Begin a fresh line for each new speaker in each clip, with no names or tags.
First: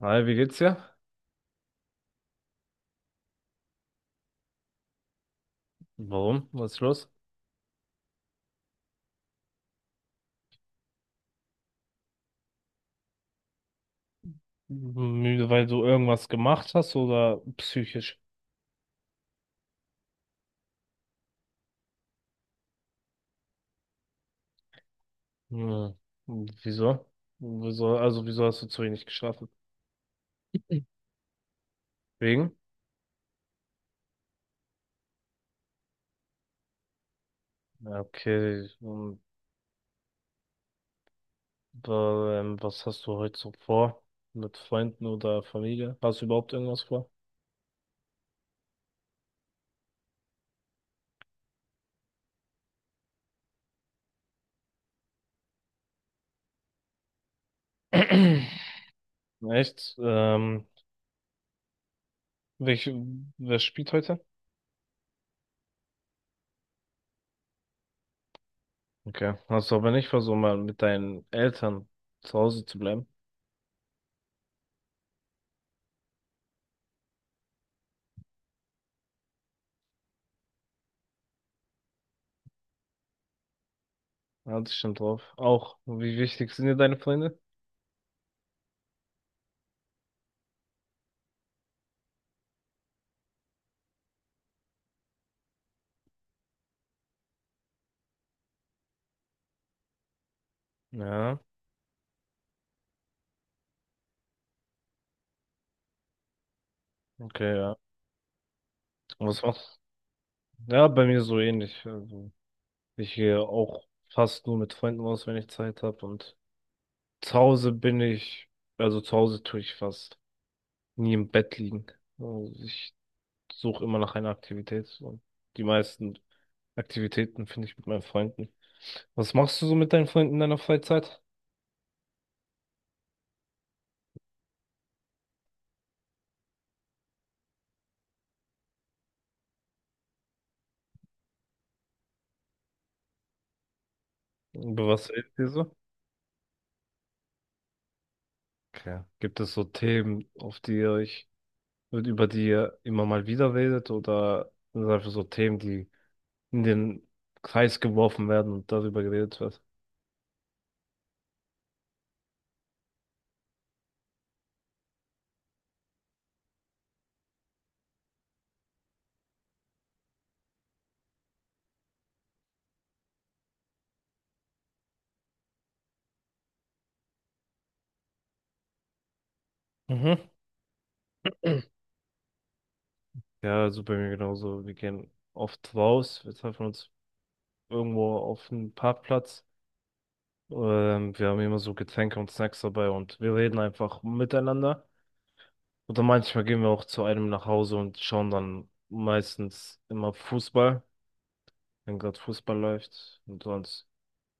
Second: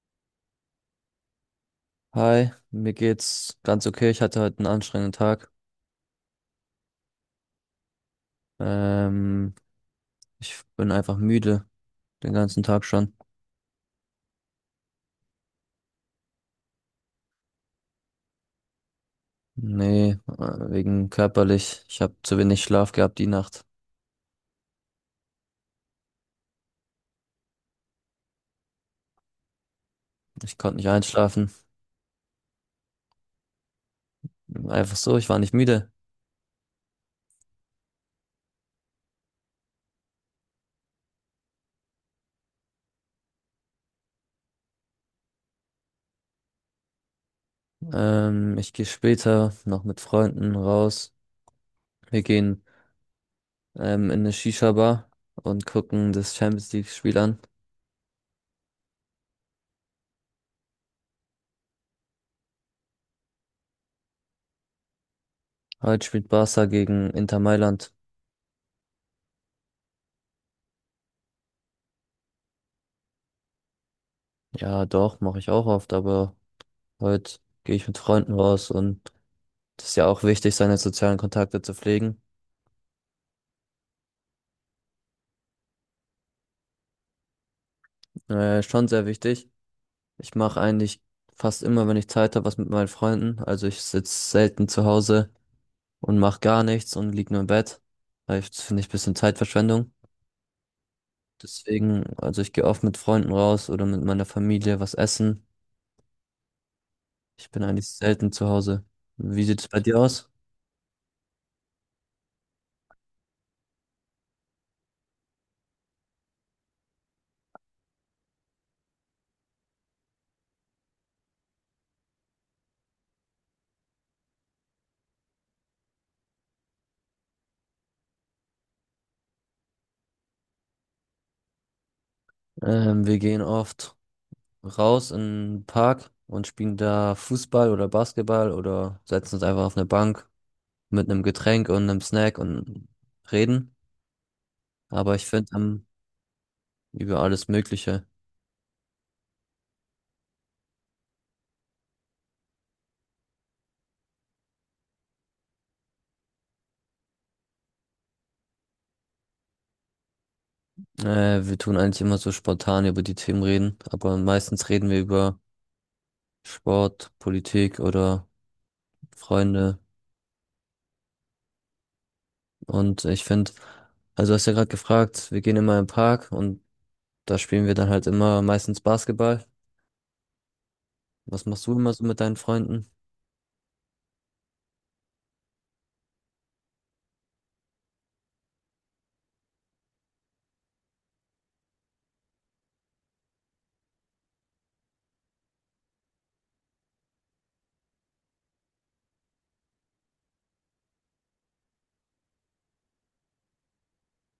Hi, wie geht's dir?
Hi, mir geht's ganz okay. Ich hatte heute einen anstrengenden Tag.
Warum? Was ist los?
Ähm, Ich bin einfach müde, den ganzen Tag schon.
Müde, weil du irgendwas gemacht hast oder psychisch?
Nee, wegen körperlich. Ich habe zu wenig Schlaf gehabt die Nacht.
Hm, wieso? Wieso, hast du zu wenig geschlafen?
Ich konnte nicht einschlafen.
Wegen?
Einfach so, ich war nicht müde.
Ja, okay, und, was hast du heute so vor? Mit Freunden oder Familie? Hast du überhaupt irgendwas vor?
Ich gehe später noch mit Freunden raus. Wir gehen in eine Shisha-Bar und gucken das Champions League-Spiel an.
Echt? Welch, wer spielt heute?
Heute spielt Barca gegen Inter Mailand.
Okay, hast du aber nicht versucht, mal mit deinen Eltern zu Hause zu bleiben?
Ja, doch, mache ich auch oft, aber heute gehe ich mit Freunden raus, und das ist ja auch wichtig, seine sozialen Kontakte zu pflegen.
Ja, das stimmt drauf. Auch, wie wichtig sind dir deine Freunde?
Schon sehr wichtig. Ich mache eigentlich fast immer, wenn ich Zeit habe, was mit meinen Freunden. Also ich sitze selten zu Hause und mache gar nichts und lieg nur im Bett. Das finde ich ein bisschen Zeitverschwendung.
Ja,
Deswegen, also ich gehe oft mit Freunden raus oder mit meiner Familie was essen. Ich
okay,
bin
ja.
eigentlich selten zu Hause.
Und was
Wie sieht es
machst
bei dir aus?
du? Ja, bei mir so ähnlich. Also, ich gehe auch fast nur mit Freunden aus, wenn ich Zeit habe. Und zu Hause bin ich, also zu Hause tue ich fast nie im Bett liegen. Also, ich suche immer nach einer Aktivität. Und die meisten Aktivitäten finde ich mit meinen Freunden. Was machst du so mit deinen Freunden in deiner Freizeit?
Wir gehen oft raus in den Park und spielen da Fußball oder Basketball oder setzen uns einfach auf eine Bank mit einem Getränk und einem Snack und reden.
Über was
Aber ich
redet ihr
finde,
so?
über alles Mögliche.
Okay. Gibt es so Themen, auf die ihr euch wird über die ihr immer mal wieder redet, oder sind das einfach so Themen, die in den Kreis geworfen werden und darüber geredet wird?
Wir tun eigentlich immer so spontan über die Themen reden, aber meistens reden wir über Sport, Politik oder Freunde. Und ich finde, also du hast ja gerade gefragt, wir gehen immer im Park und da spielen wir dann halt immer meistens Basketball.
Mhm.
Was machst du immer so mit deinen Freunden?
Ja, also bei mir genauso. Wir gehen oft raus, wir treffen uns irgendwo auf einem Parkplatz. Wir haben immer so Getränke und Snacks dabei und wir reden einfach miteinander. Oder manchmal gehen wir auch zu einem nach Hause und schauen dann meistens immer Fußball, wenn gerade Fußball läuft und sonst.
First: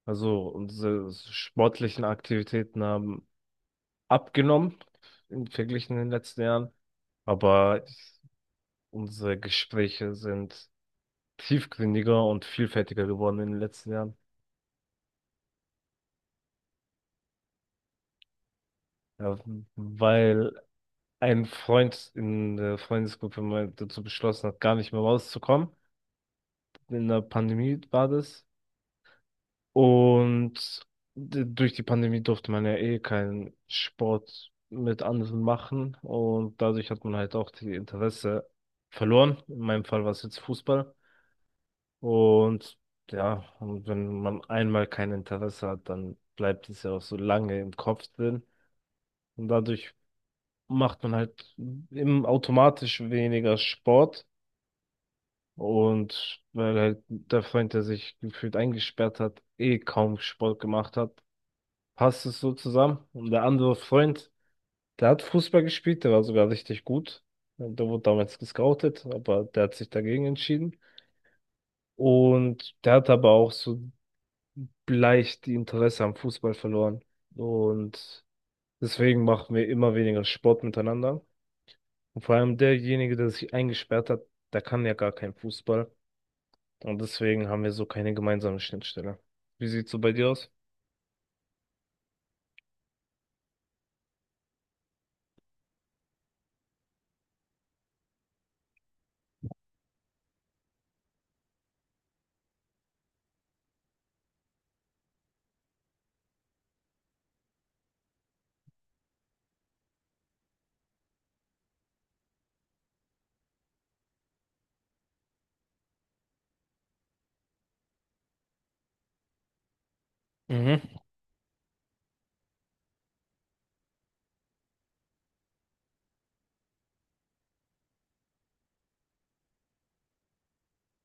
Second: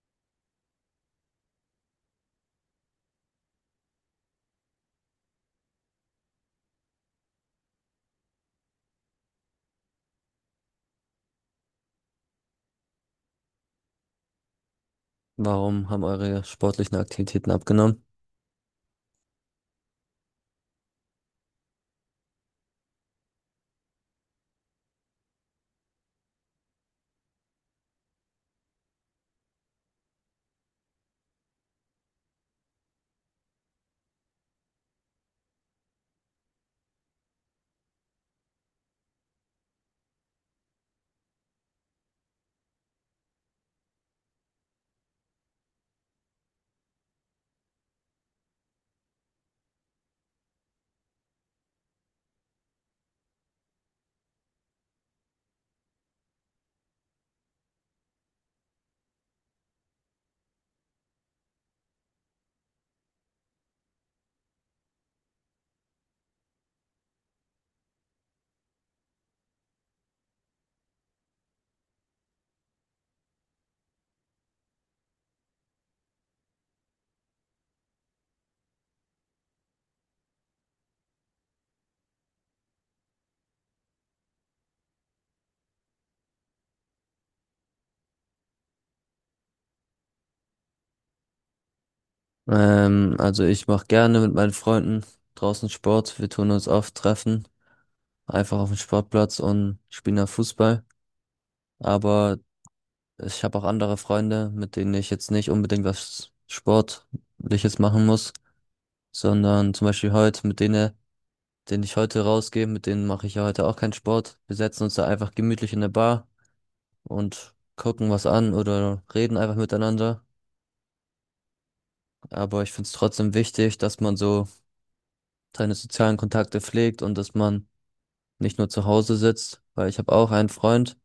Also unsere sportlichen Aktivitäten haben abgenommen im Vergleich in den letzten Jahren, aber unsere Gespräche sind tiefgründiger und vielfältiger geworden in den letzten Jahren,
Warum haben eure sportlichen Aktivitäten abgenommen?
ja, weil ein Freund in der Freundesgruppe mal dazu beschlossen hat, gar nicht mehr rauszukommen. In der Pandemie war das. Und durch die Pandemie durfte man ja eh keinen Sport mit anderen machen, und dadurch hat man halt auch die Interesse verloren. In meinem Fall war es jetzt Fußball. Und ja, und wenn man einmal kein Interesse hat, dann bleibt es ja auch so lange im Kopf drin. Und dadurch macht man halt im automatisch weniger Sport. Und weil halt der Freund, der sich gefühlt eingesperrt hat, eh kaum Sport gemacht hat, passt es so zusammen. Und der andere Freund, der hat Fußball gespielt, der war sogar richtig gut. Der wurde damals gescoutet, aber der hat sich dagegen entschieden. Und der hat aber auch so leicht die Interesse am Fußball verloren. Und deswegen machen wir immer weniger Sport miteinander. Und vor allem derjenige, der sich eingesperrt hat, der kann ja gar keinen Fußball. Und deswegen haben wir so keine gemeinsame Schnittstelle. Wie sieht's so bei dir aus?
Also ich mache gerne mit meinen Freunden draußen Sport. Wir tun uns oft treffen, einfach auf dem Sportplatz, und spielen da Fußball. Aber ich habe auch andere Freunde, mit denen ich jetzt nicht unbedingt was Sportliches machen muss, sondern zum Beispiel heute mit denen, denen ich heute rausgehe, mit denen mache ich ja heute auch keinen Sport. Wir setzen uns da einfach gemütlich in der Bar und gucken was an oder reden einfach miteinander.
Mhm.
Aber ich finde es trotzdem wichtig, dass man so seine sozialen Kontakte pflegt und dass man nicht nur zu Hause sitzt, weil ich habe auch einen Freund.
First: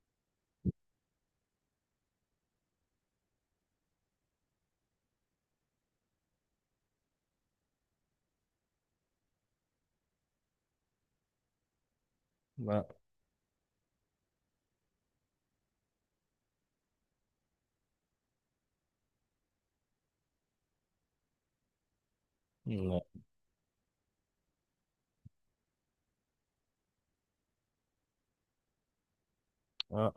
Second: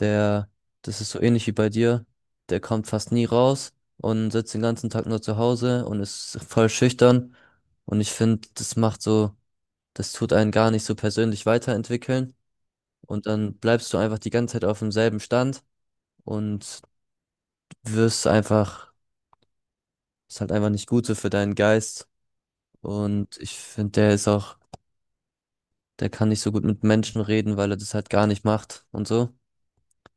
Der, das ist so ähnlich wie bei dir. Der kommt fast nie raus und sitzt den ganzen Tag nur zu Hause und ist voll schüchtern. Und ich finde, das macht so, das tut einen gar nicht so persönlich weiterentwickeln.
Na,
Und dann bleibst du einfach die ganze Zeit auf demselben Stand und wirst einfach, ist halt einfach nicht gut so für deinen Geist.
na,
Und ich finde, der ist auch, der kann nicht so gut mit Menschen reden, weil er das halt gar nicht macht und so.
ja.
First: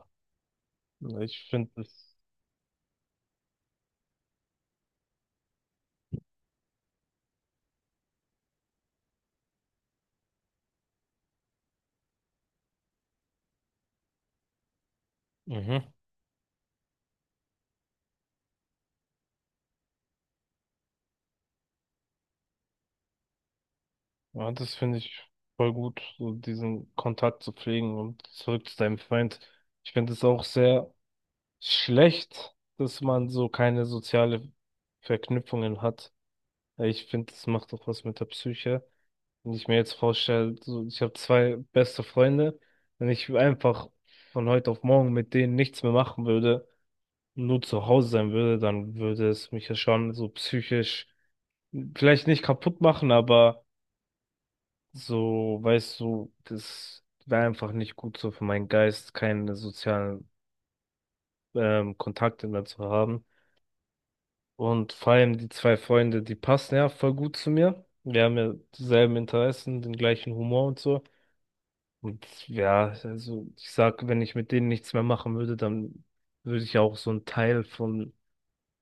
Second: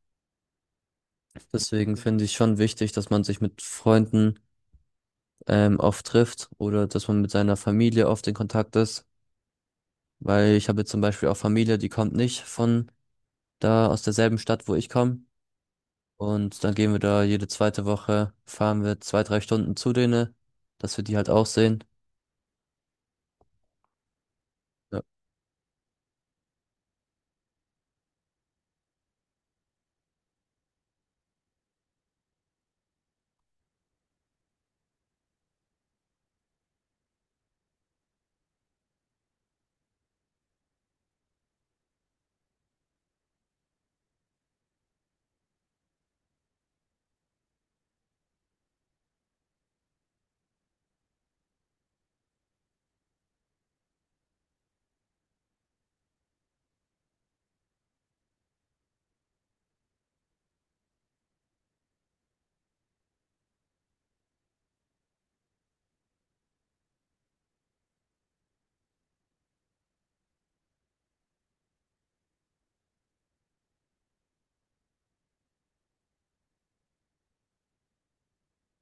Ich finde
Deswegen
das,
finde ich schon wichtig, dass man sich mit Freunden oft trifft oder dass man mit seiner Familie oft in Kontakt ist, weil ich habe jetzt zum Beispiel auch Familie, die kommt nicht von da aus derselben Stadt, wo ich komme.
mhm,
Und dann gehen wir da jede zweite Woche, fahren wir zwei, drei Stunden zu denen, dass wir die halt auch sehen.
ja, das finde
Ja,
ich voll gut, so diesen Kontakt zu pflegen, und zurück zu deinem Freund. Ich finde es auch sehr schlecht, dass man so keine soziale Verknüpfungen hat. Ich finde, das macht doch was mit der Psyche. Wenn ich mir jetzt vorstelle, so, ich habe zwei beste Freunde, wenn ich einfach von heute auf morgen mit denen nichts mehr machen würde, nur zu Hause sein würde, dann würde es mich ja schon so psychisch vielleicht nicht kaputt machen, aber so, weißt du, das wäre einfach nicht gut so für meinen Geist, keine sozialen Kontakte mehr zu haben. Und vor allem die zwei Freunde, die passen ja voll gut zu mir. Wir haben ja dieselben Interessen, den gleichen Humor und so. Und ja, also ich sag, wenn ich mit denen nichts mehr machen würde, dann würde ich ja auch so einen Teil von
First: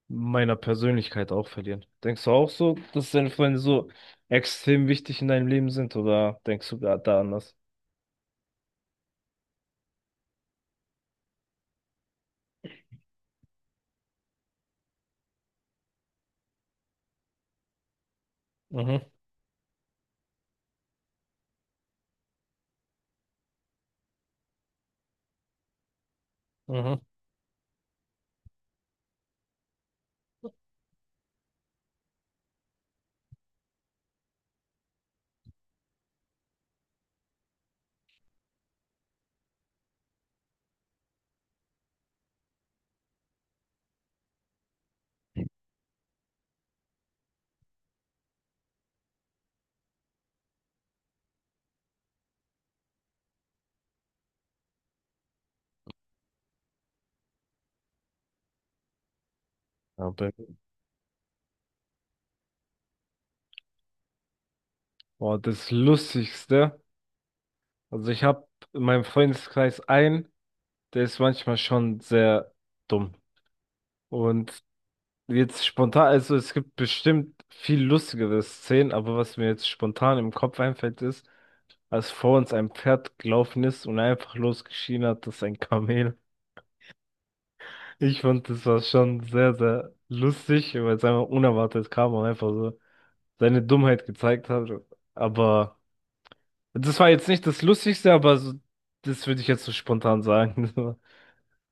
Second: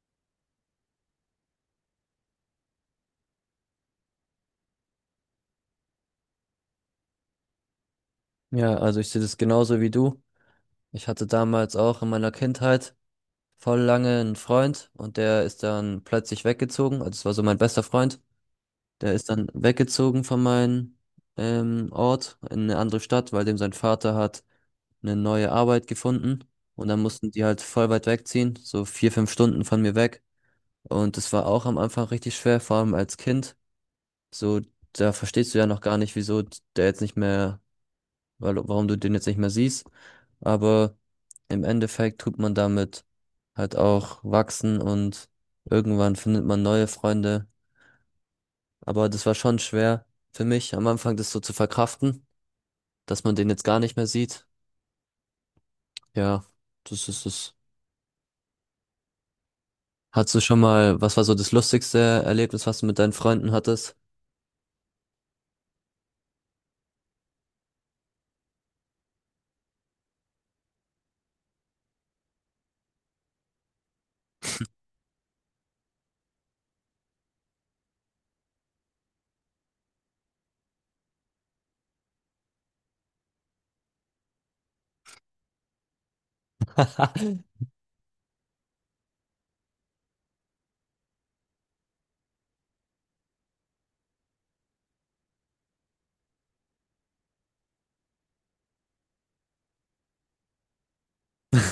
meiner Persönlichkeit auch verlieren. Denkst du auch so, dass deine Freunde so extrem wichtig in deinem Leben sind, oder denkst du gerade da anders?
ja, also ich sehe das genauso wie du. Ich hatte damals auch in meiner Kindheit voll lange einen Freund, und der ist dann plötzlich weggezogen. Also es war so mein bester Freund.
Mhm,
Der ist dann weggezogen von meinem Ort in eine andere Stadt, weil dem sein Vater hat eine neue Arbeit gefunden, und dann
mhm.
Mhm. mussten die halt voll weit wegziehen, so vier, fünf Stunden von mir weg. Und das war auch am Anfang richtig schwer, vor allem als Kind. So, da verstehst du ja noch gar nicht, wieso der jetzt nicht mehr, warum du den jetzt nicht mehr siehst. Aber im Endeffekt tut man damit halt auch wachsen, und irgendwann findet man neue Freunde. Aber das war schon schwer für mich am Anfang, das so zu verkraften, dass man den jetzt gar nicht mehr sieht. Ja, das ist es.
Ja, bei
Hattest du
mir-
schon mal, was war so das lustigste Erlebnis, was du mit deinen Freunden hattest?
Boah, das Lustigste. Also ich habe in meinem Freundeskreis einen, der ist manchmal schon sehr dumm. Und jetzt spontan, also es gibt bestimmt viel lustigere Szenen, aber was mir jetzt spontan im Kopf einfällt, ist, als vor uns ein Pferd gelaufen ist und einfach losgeschrien hat, das ist ein Kamel. Ich fand, das war schon sehr, sehr lustig, weil es einfach unerwartet kam und einfach so seine Dummheit gezeigt hat. Aber das war jetzt nicht das Lustigste, aber so, das würde ich jetzt so spontan sagen.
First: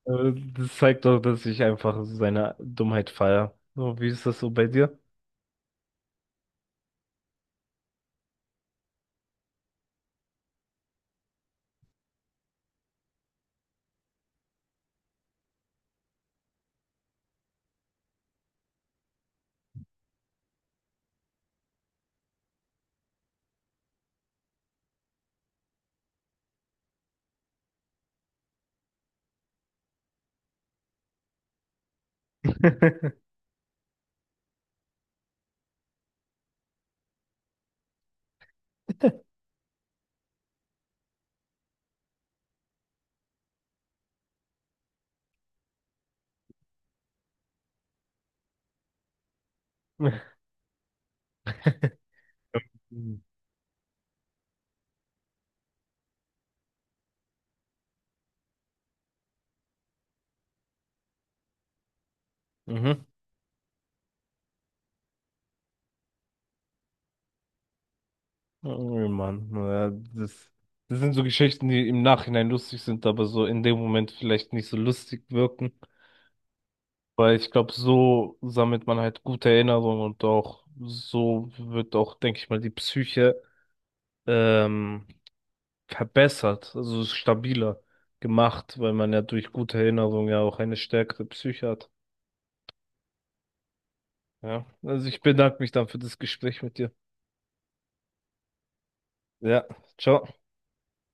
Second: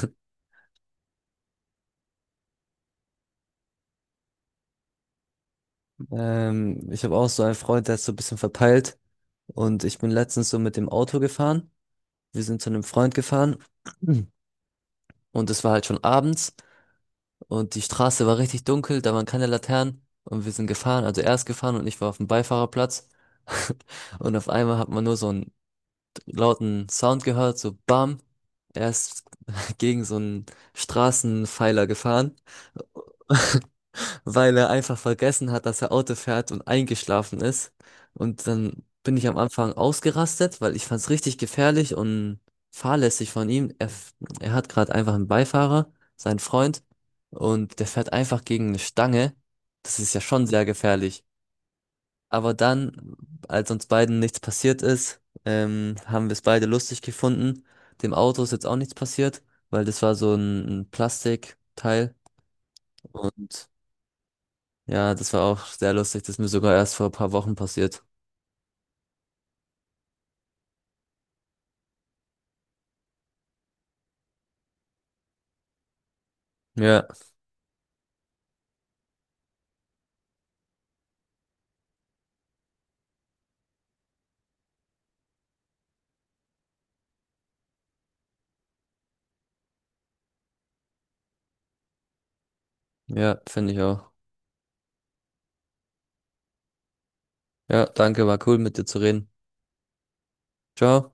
Aber das zeigt doch, dass ich einfach seine Dummheit feiere. So, wie ist das so bei dir?
Ich habe auch so einen Freund, der ist so ein bisschen verpeilt. Und ich bin letztens so mit dem Auto gefahren. Wir sind zu einem Freund gefahren, und es war halt schon abends und die Straße war richtig dunkel, da waren keine Laternen, und wir sind gefahren, also er ist gefahren und ich war auf dem Beifahrerplatz. Und auf einmal hat man nur so einen lauten Sound gehört, so Bam. Er ist gegen so einen Straßenpfeiler gefahren, weil er einfach vergessen hat, dass er Auto fährt und eingeschlafen ist. Und dann bin ich am Anfang ausgerastet, weil ich fand es richtig gefährlich und fahrlässig von ihm. Er hat gerade einfach einen Beifahrer, seinen Freund, und der fährt einfach gegen eine Stange. Das ist ja schon sehr gefährlich. Aber dann, als uns beiden nichts passiert ist, haben wir es beide lustig gefunden. Dem Auto ist jetzt auch nichts passiert, weil das war so ein Plastikteil.
Mhm.
Und ja, das war auch sehr lustig. Das ist mir sogar erst vor ein paar Wochen passiert.
Oh Mann, ja, das, das sind so Geschichten, die im Nachhinein lustig sind, aber so in dem Moment vielleicht nicht so lustig wirken.
Ja,
Weil ich glaube, so sammelt man halt gute Erinnerungen, und auch so wird auch, denke ich mal, die Psyche ähm, verbessert, also stabiler gemacht, weil man ja durch gute Erinnerungen ja auch eine stärkere Psyche hat.
ja, finde ich auch.
Ja, also ich bedanke mich dann für das Gespräch mit dir.
Ja, danke, war cool mit dir zu reden.
Ja, ciao.
Ciao.